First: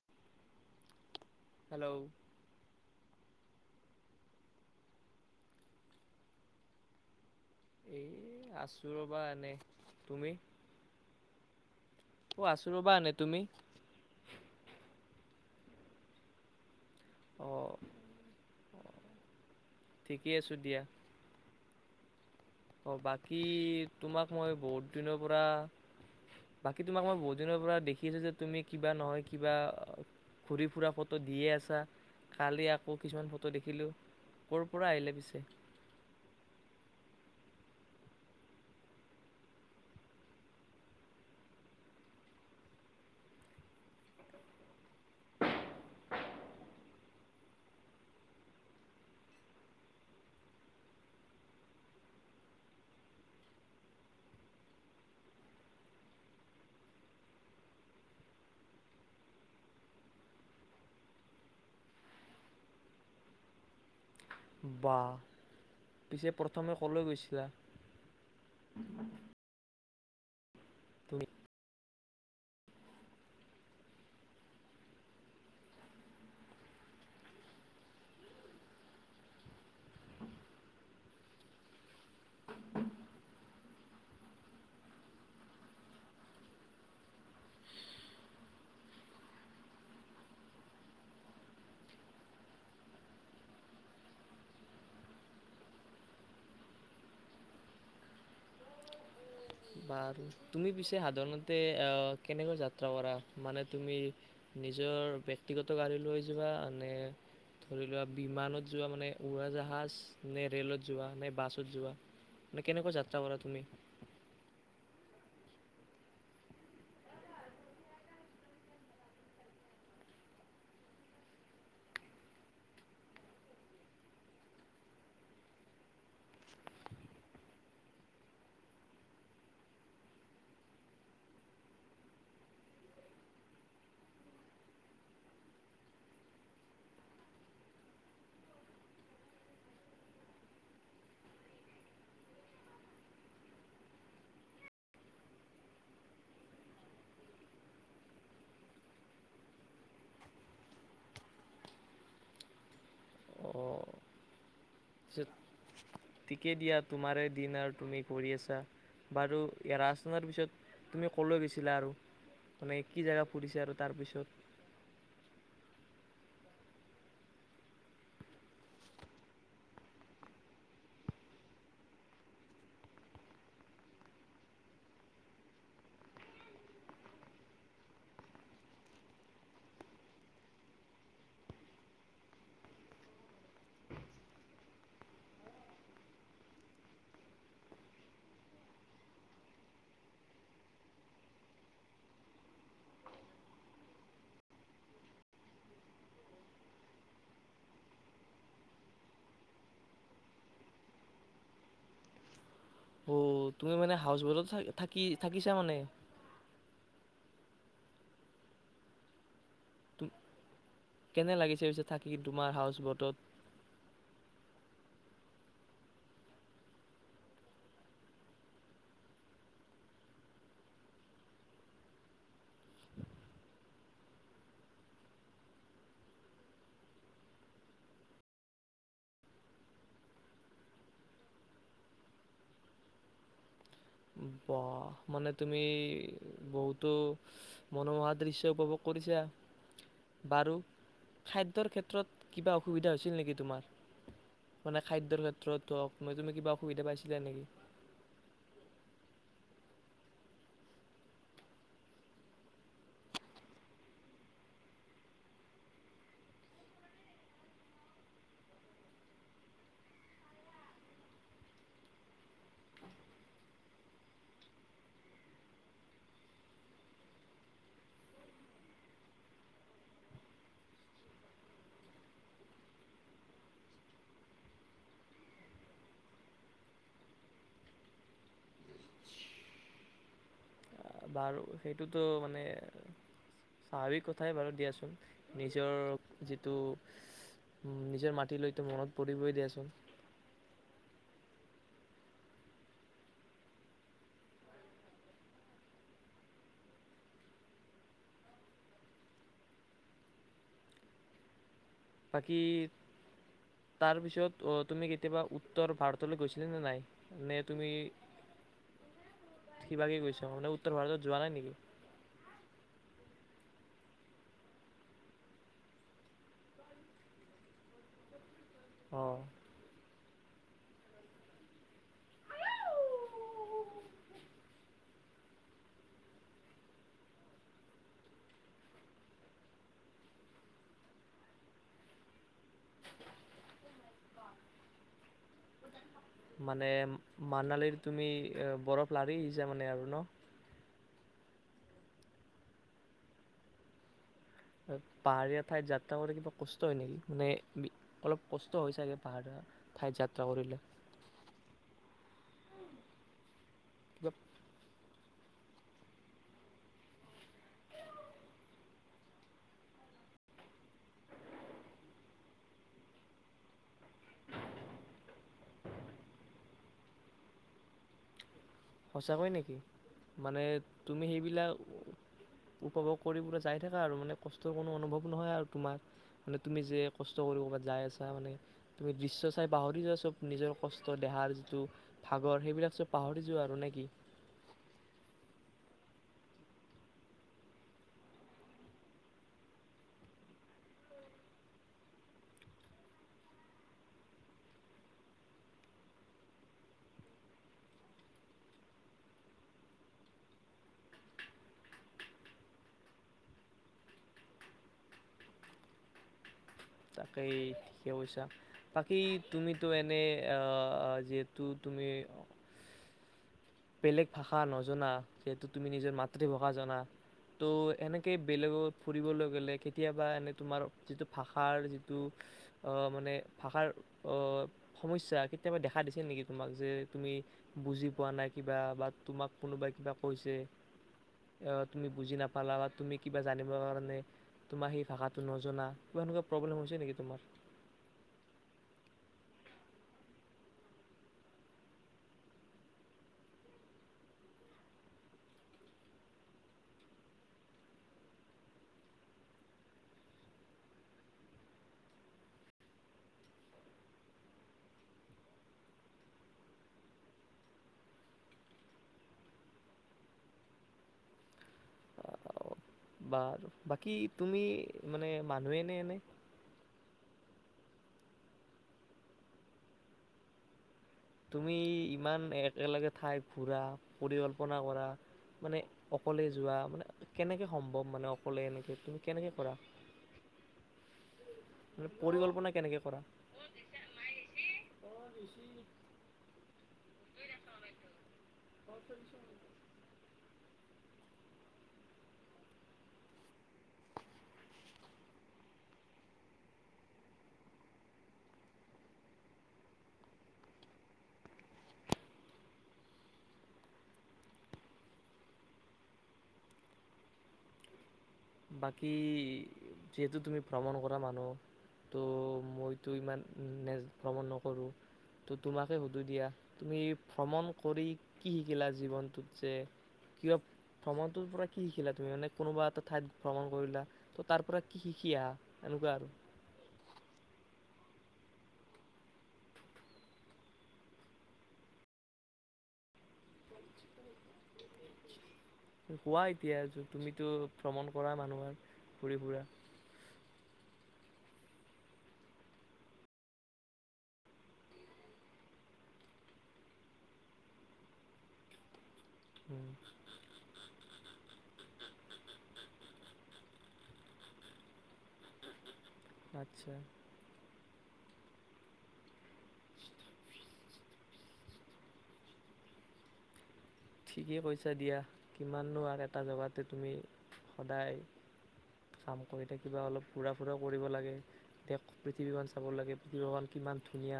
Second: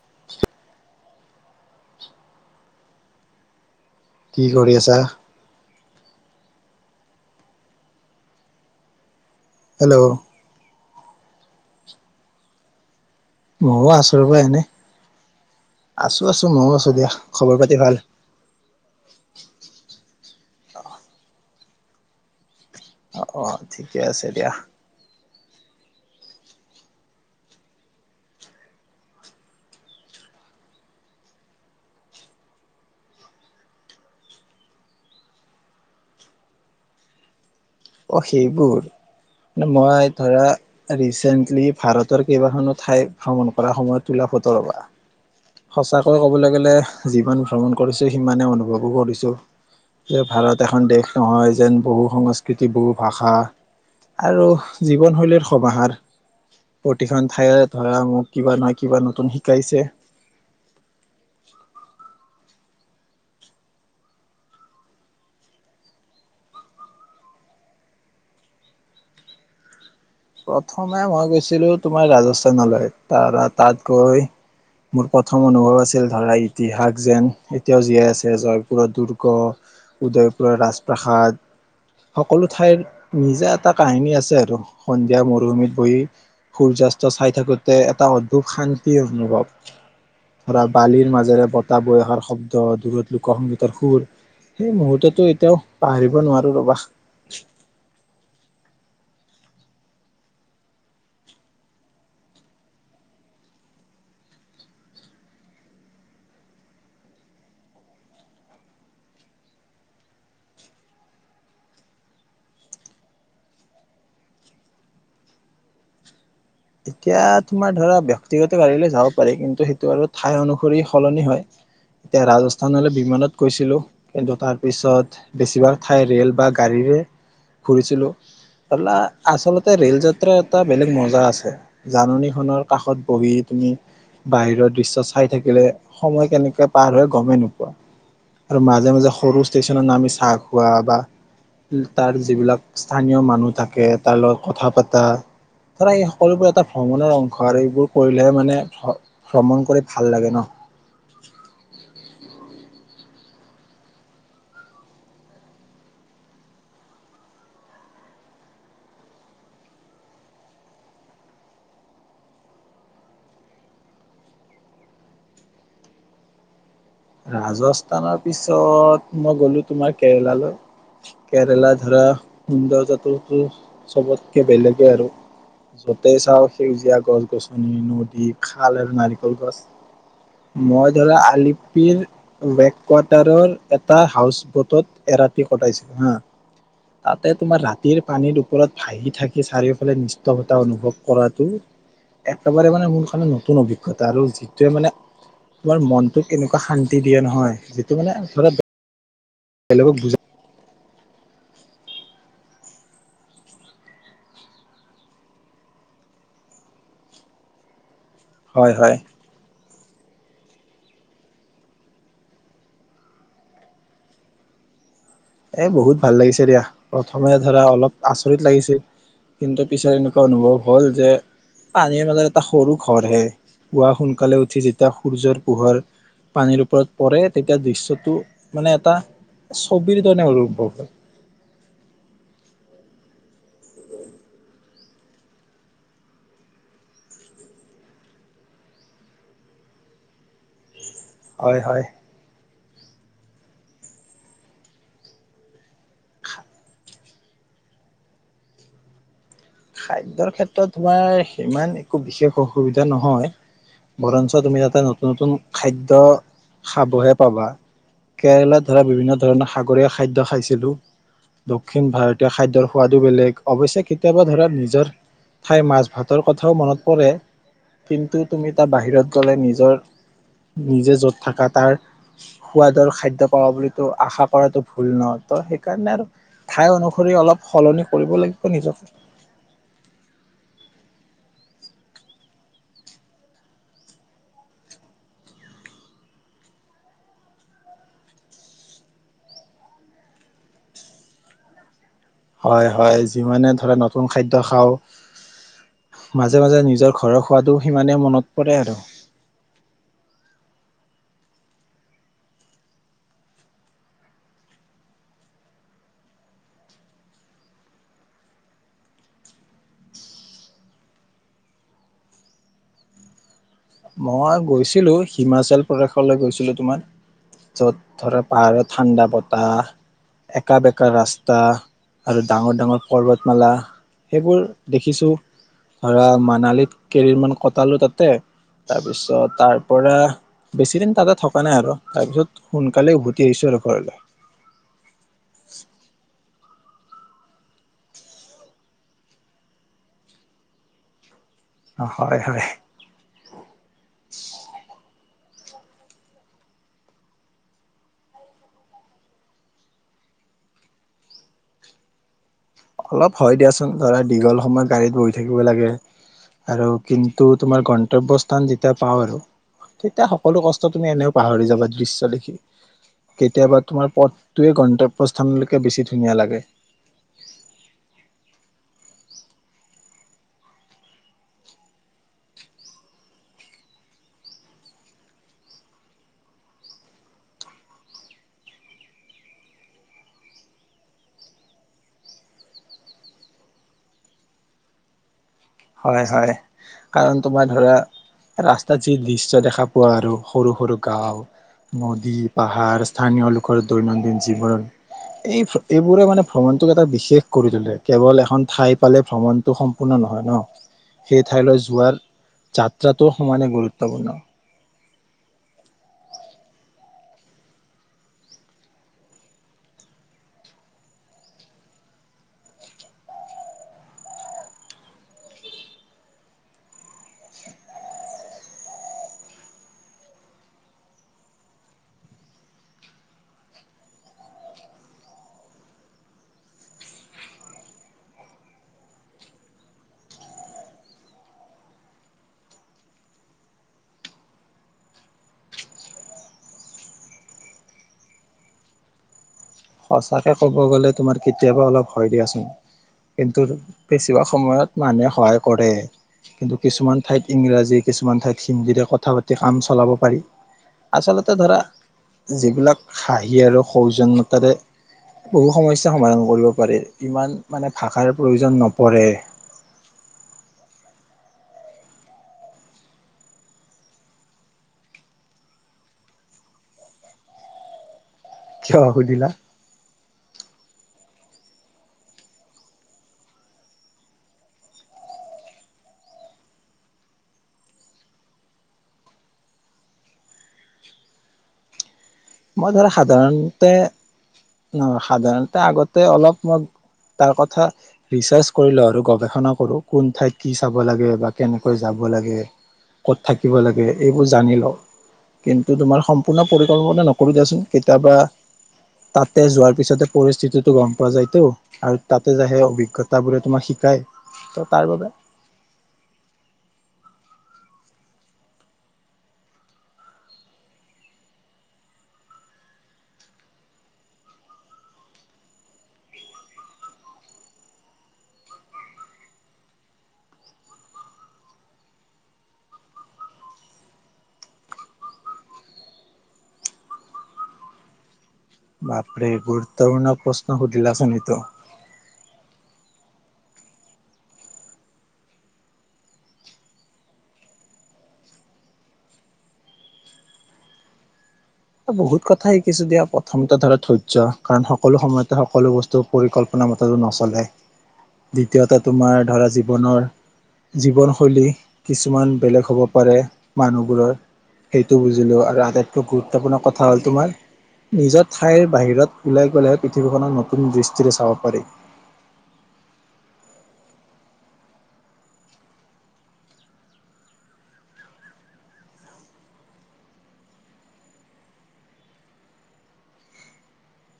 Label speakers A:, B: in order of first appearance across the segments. A: [unintelligible]
B: Hello.
A: কি কৰি আছা?
B: এ' আছো কিবা এনে
A: হেল্ল'
B: তুমি [inaudible] অ' আছো ৰ'বা এনে। তুমি
A: ময়ো আছোঁ ৰবা এনেই। আছো আছো ময়ো আছোঁ।
B: অঁ ঠিকেই আছো দিয়া। অঁ
A: অ
B: বাকী
A: অ ঠিকে
B: তোমাক
A: আছে
B: মই
A: দিয়া।
B: বহুত দিনৰ বাকী তোমাক মই বহুদিনৰ পৰা দেখিছোঁ যে তুমি কিবা নহয় কিবা ঘূৰি ফুৰা ফটো দিয়ে আছা, কালি আকৌ কিছুমান ফটো দেখিলোঁ ক'ৰ পৰা আহিলে পিছে?
A: অ সেইবোৰ ম মই ধৰা ৰিচেণ্টলি ভাৰতৰ কেইবাখনো ঠাই ভ্ৰমণ কৰাৰ সময়ত তোলা ফত ৰবা সঁচাকৈ কবলৈ গলে যিমান ভ্ৰমণ কৰিছো সিমানে অনুভৱো কৰিছো যে ভাৰত এখন দেশ নহয় যেন বহু সংস কৃতিবোৰ ভাষা আৰু জীৱনশৈলীৰ সমাহাৰ, প্ৰতিখন ঠাইত ধৰা মোক কিবা নহয় কিবা নতুন শিকাইছে।
B: বা পিছে প্ৰথমে ক'লৈ গৈছিলা?
A: প্ৰথমে
B: তুমি
A: মই গৈছিলোঁ তোমাৰ ৰাজস্থানলৈ তাৰ তাত গৈ মোৰ প্ৰথম অনুভৱ আছিল ধৰা ইতিহাস যেন এতিয়াও জীয়াই আছে জয়পুৰৰ দুৰ্গ উদয়পুৰৰ ৰাজপ্ৰসাদ সকলো ঠাইৰ নিজা এটা কাহিনী আছে আৰু। সন্ধিয়া মৰুভূমিত বহি সূৰ্যাস্ত চাই থাকোতে এটা অদ্ভুত শান্তি অনুভৱ, ধৰা বালিৰ মাজেৰে বতাহ বয়সাৰ শব্দ দূৰত লোক সংংগীতৰ সুৰ সেই মুহূৰ্ততো এতিয়াও পাহৰিব নোৱাৰো ৰবা।
B: বাৰু তুমি পিছে সাধাৰণতে কেনেকৈ যাত্ৰা কৰা, মানে তুমি নিজৰ ব্যক্তিগত গাড়ী লৈ যোৱা নে ধৰি লোৱা বিমানত যোৱা মানে উৰাজাহাজ নে ৰেলত যোৱা নে বাছত যোৱা মে কেনেকৈ যাত্ৰা কৰা তুমি?
A: এতিয়া তোমাৰ ধৰা ব্যক্তিগত গাড়ীলৈ যাব পাৰি কিন্তু সেইটো আৰু ঠাই অনুসৰি সলনি হয়, এতিয়া ৰাজস্থানলৈ বিমানত গৈছিলো কিন্তু তাৰ পিছত বেছিভাগ ঠাই ৰেল বা গাড়ীৰে ঘুৰিছিলো, আচলতে ৰেল যাত্ৰা এটা বেলেগ মজা আছে। জাননীখনৰ কাষত বহি তুমি বাহিৰৰ দৃশ্য চাই থাকিলে সময় কেনেকে পাৰ হৈ গমেই নোপোৱা, আৰু মাজে মাজে সৰু ষ্টেচনত নামি চাহ খোৱা বা তাৰ যিবিলাক স্থানীয় মানুহ থাকে তাৰ লগত কথা পতা ধৰা সকলোবোৰ এটা ভ্ৰমণৰ অংশ আৰু এইবোৰ কৰিলেহে মানে ভ্ৰমণ কৰি ভাল লাগে ন?
B: ঠিকে দিয়া তোমাৰে দিন আৰু তুমি ঘূৰি আছা বাৰু এৰাচাৰ পিছত তুমি কলৈ গৈছিলা আৰু মানে কি জেগা ফুৰিছা আৰু তাৰপিছত?
A: ৰাজস্থানৰ পিছত মই গলো তোমাৰ কেৰেলালৈ কেৰেলা ধৰা সৌন্দৰ্যটো চবতকে বেলেগেই আৰু য'তেই চাওঁ সেউজীয়া গছ গছনি নদী খাল আৰু নাৰিকল গছ, মই ধৰা আলি ৱেক কোৱাৰ্টাৰৰ এটা হাউচ বটত এৰাতি কটাইছিল হা তাতে তোমাৰ ৰাতিৰ পানীৰ ওপৰত ভাহি থাকি চাৰিওফালে নিষ্ঠভটা অনুভৱ কৰাটো একেবাৰে মানে মোৰ কাৰণে নতুন অভিজ্ঞতা আৰু যিটোৱে মানে তোমাৰ মনটোক এনেকুৱা শান্তি দিয়ে নহয় যিটো মানে ধৰা [unintelligible] বেলেগক বু
B: অ তুমি মানে হাউচ বটত থাকি থাকিছা মানে।
A: হয় হয়।
B: কেনে লাগিছে পিছে থাকি তোমাৰ হাউচ বটত।
A: এ বহুত ভাল লাগিছে দিয়া, প্ৰথমে ধৰা অলপ আচৰিত লাগিছিল। কিন্তু পিছে এনেকুৱা অনুভৱ হল যে পানীৰ মাজত এটা সৰু ঘৰহে পুৱা সোনকালে উঠি যেতিয়া সূৰ্যৰ পোহৰ পানীৰ ওপৰত পৰে, তেতিয়া দৃশ্যটো মানে এটা চ [unintelligible]
B: বা, মানে তুমি বহুতো মনোমোহা দৃশ্য উপভোগ কৰিছা, বাৰু
A: হয়
B: খাদ্যৰ
A: হয়
B: ক্ষেত্ৰত কিবা অসুবিধা হৈছিল নেকি তোমাৰ? মানে খাদ্যৰ ক্ষেত্ৰত হওক ম তুমি কিবা অসুবিধা পাইছিলা নেকি?
A: খাদ্যৰ ক্ষেত্ৰত তোমাৰ সিমান একো বিশেষ অসুবিধা নহয় বৰঞ্চ তুমি তাতে নতুন নতুন খাদ্য খাবহে পাবা। কেৰেলাত ধৰা বিভিন্ন ধৰণৰ সাগৰীয় খাদ্য খাইছিলো, দক্ষিণ ভাৰতীয় খাদ্যৰ সোৱাদো বেলেগ, অৱশ্যে কেতিয়াবা ধৰা নিজৰ ঠাই মাছ ভাতৰ কথাও মনত পৰে কিন্তু তুমি তাৰ বাহিৰত গ'লে নিজৰ নিজে য'ত থকা তাৰ সোৱাদৰ খাদ্য পাব বুলি আশা কৰাটো ভুল নহ, ত সেইকাৰণে আৰু ঠাই অনুসৰি অলপ সলনি কৰিব লাগিব নিজকে।
B: বাৰু সেইটোতো মানে স্বাভাৱিক কথাই বাৰু দিয়াচোন, নিজৰ যিটো নিজৰ মাটিলৈতো মনত পৰিবই দিয়াচোন।
A: হয় হয়, যিমানে ধৰা নতুন খাদ্য খাও, মাজে মাজে নিজৰ ঘৰৰ খোৱাদটো সিমানে মনত পৰে আৰু।
B: বাকী তাৰ পিছত আহ তুমি কেতিয়াবা উত্তৰ ভাৰতলৈ গৈছিলা নে নাই? নে তুমি কিবাগে গৈছা মানে উত্তৰ ভাৰতত যোৱা নাই নেকি?
A: মই গৈছিলো, হিমাচল প্ৰদেশলৈ গৈছিলো তোমাৰ য'ত ধৰা পাহাৰত ঠাণ্ডা
B: অঁ
A: বতাহ। একা বেকা ৰাস্তা আৰু ডাঙৰ ডাঙৰ পৰ্বত মালা, সেইবোৰ দেখিছো, ধৰা মানালীত কেৰিৰ মান কটালো তাতে। তাৰপিছত তাৰ পৰা বেছি দিন তাতে থকা নাই আৰু তাৰ পিছত সোনকালে উভতি আহিছো আৰু ঘৰলৈ।
B: মানে মানালীৰ তুমি বৰফ লাৰি আহিছা মানে আৰু ন
A: হয়, হয়। [unintelligible]
B: পাহাৰীয়া ঠাইত যাত্ৰা কৰি কিবা কষ্ট হয় নেকি, মানে অলপ কষ্ট হৈ ছাগে পাহাৰীয়া ঠাইত যাত্ৰা কৰিলে।
A: অলপ হয় দিয়াচোন। ধৰা
B: কিবা
A: দীঘল সময়ৰ গাড়ীত বহি। থাকিব লাগে আৰু কিন্তু তোমাৰ গন্তব্যস্থান যেতিয়া পাওঁ আৰু তেতিয়া সকলো কষ্ট তুমি এনেও পাহৰি যাবা দৃশ্য দেখি কেতিয়াবা তোমাৰ পথটোৱে গন্তব্যস্থানলৈকে বেছি ধুনীয়া লাগে।
B: সঁচাকৈ নেকি মানে তুমি সেইবিলাক উপভোগ কৰি পুৰা যায় থাকা আৰু মানে কষ্টৰ কোনো অনুভৱ নহয় আৰু তোমাৰ মানে তুমি যে কষ্ট কৰি ক'বাত যায় আছা, মানে তুমি দৃশ্য চাই পাহৰি যোৱা সব নিজৰ কষ্ট দেহাৰ যিটো ভাগৰ সেইবিলাক চব পাহৰি যোৱা। আৰু নেকি
A: হয়, হয় কাৰণ তোমাৰ ধৰা ৰাস্তাত যি দৃশ্য দেখা পোৱা আৰু সৰু সৰু গাও নদী পাহাৰ স্থানীয় লোকৰ দৈনন্দিন জীৱন এই এইবোৰে মানে ভ্ৰমণটোক এটা বিশেষ কৰি তোলে কেৱল এখন ঠাই পালে ভ্ৰমণতটো সম্পূৰ্ণ নহয় ন। সেই ঠাইলৈ যোৱাৰ যাত্ৰাটো সমানে গুৰুত্বপূৰ্ণ।
B: তাকেই ঠিকে কৈছা বাকী তুমিতো এনেই যিহেতু তুমি বেলেগ ভাষা নজনা যিহেতু তুমি নিজৰ মাতৃভাষা জনা ত' এনেকৈ বেলেগত ফুৰিবলৈ গ'লে কেতিয়াবা এনে তোমাৰ যিটো ভাষাৰ যি মানে ভাষাৰ সমস্যা কেতিয়াবা দেখা দিছে নেকি, তোমাক যে তুমি বুজি পোৱা নাই কিবা বা তোমাক কোনোবাই কিবা কৈছে তুমি বুজি নাপালা বা তুমি কিবা জানিবৰ কাৰণে তোমাক সেই ভাষাটো নজনা কিবা তোমাৰ প্ৰব্লেম হৈছে নেকি তোমাৰ
A: সঁচাকে ক'ব গ'লে তোমাৰ কেতিয়াবা অলপ হয় দিয়াচোন কিন্তু বেছিভাগ সময়ত মানুহে সহায় কৰে কিন্তু কিছুমান ঠাইত ইংৰাজী কিছুমান ঠাইত হিন্দীৰে কথা পাতি কাম চলাব পাৰি আচলতে ধৰা যিবিলাক হাঁহি আৰু সৌজ তাতে বহু সমস্যা সমাধান কৰিব পাৰি ইমান মানে ভাষাৰ প্ৰয়োজন নপৰে।
B: বাৰ বাকী তুমি মানে মানুহে নে এনে
A: কিয় সুধিলা?
B: তুমি ইমান একেলগে ঠাই ঘুৰা পৰিকল্পনা কৰা মানে অকলে যোৱা মানে কেনেকে সম্ভৱ মানে অকলে এনেকে তুমি কেনেকে কৰা। উ'ম
A: মই ধৰা সাধাৰণতে নহ সাধাৰণতে আগতে অলপ তাৰ কথা ৰিচাৰ্জ কৰি লওঁ আৰু গৱেষণা কৰো কোন ঠাইত কি চাব লাগে বা কেনেকৈ যাব লাগে ক'ত থাকিব লাগে, এইবোৰ জানি লওঁ কিন্তু তোমাৰ সম্পূৰ্ণ পৰিকল্পনা নক নকৰো দিয়াচোন কেতিয়াবা তাতে যোৱাৰ পিছতে পৰিস্থিতিটো গম পোৱা যায়তো আৰু তাতে য সে অভিজ্ঞতাবোৰে তোমাক শিকাই ত তাৰ বাবে
B: বাকী যিহেতু তুমি ভ্ৰমণ কৰা মানুহ ত' মইতো ইমান ভ্ৰমণ নকৰো ত' তোমাকে সুধো দিয়া তুমি ভ্ৰমণ কৰি কি শিকিলা জীৱনটোত যে কিবা ভ্ৰমণটোৰ পৰা কি শিকিলা তুমি মানে কোনোবা এটা ঠাই ভ্ৰমণ কৰিলা ত তাৰ পৰা কি শিকি আহা এনেকুৱা আৰু
A: বাপৰে গুৰুত্বপূৰ্ণ প্ৰশ্ন সুধিলা চোন এইটো
B: কোৱা এতিয়া যোন তুমিতো ভ্ৰমণ কৰা মানুহ হয় ঘুৰি ফুৰা
A: বহুত কথা শিকিছো দিয়া প্ৰথমতে ধৰা ধৈৰ্য্য কাৰণ সকলো সময়তে সকলো বস্তু পৰিকল্পনা মতটো নচলে দ্বিতীয়তে তোমাৰ ধৰা
B: উম,
A: জীৱনৰ জীৱনশৈলী কিছুমান বেলেগ হ'ব পাৰে মানুহবোৰৰ সেইটো বুজিলোঁ আৰু আটাইতকৈ গুৰুত্ব গুৰুত্বপূৰ্ণ
B: আচ্ছা
A: কথা হ'ল তোমাৰ নিজৰ ঠাইৰ বাহিৰত ওলাই গলেহে পৃথিৱীখনৰ নতুন দৃষ্টিৰে চাব পাৰি।
B: ঠিকেই কৈছা দিয়া কিমাননো আৰু এটা জেগাতে তুমি সদায় কাম কৰি থাকিবা, অলপ ঘূৰা ফুৰাও কৰিব লাগে দেশ পৃথিৱীখন চাব লাগে পৃথিৱীখন কিমান ধুনীয়া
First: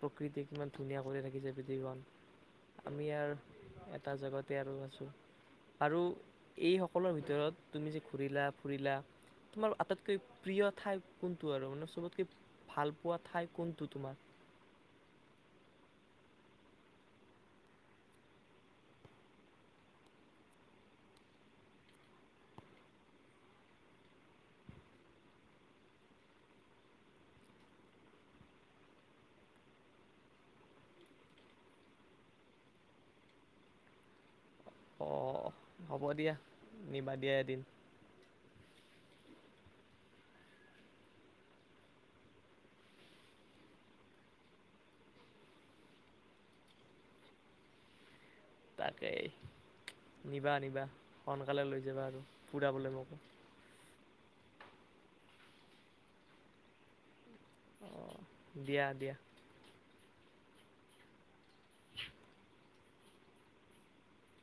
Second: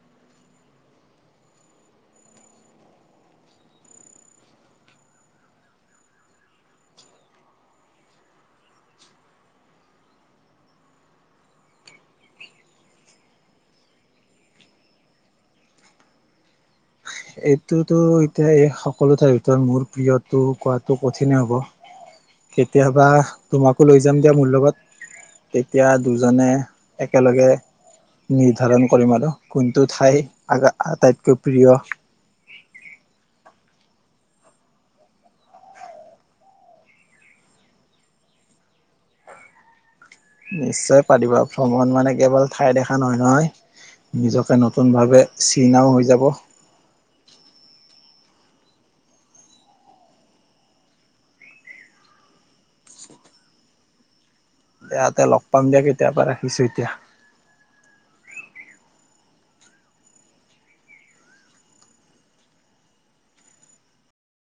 B: প্ৰকৃতি কিমান ধুনীয়া কৰি ৰাখিছে পৃথিৱীখন আমি আৰু এটা জগতে আৰু আছো আৰু এইসকলৰ ভিতৰত তুমি যে ঘূৰিলা ফুৰিলা তোমাৰ আটাইতকৈ প্ৰিয় ঠাই কোনটো আৰু মানে চবতকৈ ভাল পোৱা ঠাই কোনটো তোমাৰ
A: এইটোতো এতিয়া এই সকলো ঠাইৰ ভিতৰত মোৰ প্ৰিয়তটো কোৱাটো কঠিনে হ'ব, কেতিয়াবা তোমাকো লৈ যাম দিয়া মোৰ লগত তেতিয়া দুজনে একেলগে নিৰ্ধাৰণ কৰিম আৰু কোনটো ঠাই আটাইতকৈ প্ৰিয়।
B: অঁ হ'ব দিয়া নিবা দিয়া এদিন
A: নিশ্চয় পাৰিবা ভ্ৰমণ মানে কেৱল ঠাই দেখা নহয় নহয় নিজকে নতুন ভাৱে চিনাও হৈ যাব।
B: তাকে নিবা নিবা সোনকালে লৈ যাবা আৰু ফুৰাবলৈ মোকো
A: দিয়াতে লগ পাম দিয়া কেতিয়াবা ৰাখিছো এতিয়া।
B: অ', দিয়া, দিয়া। [unintelligible]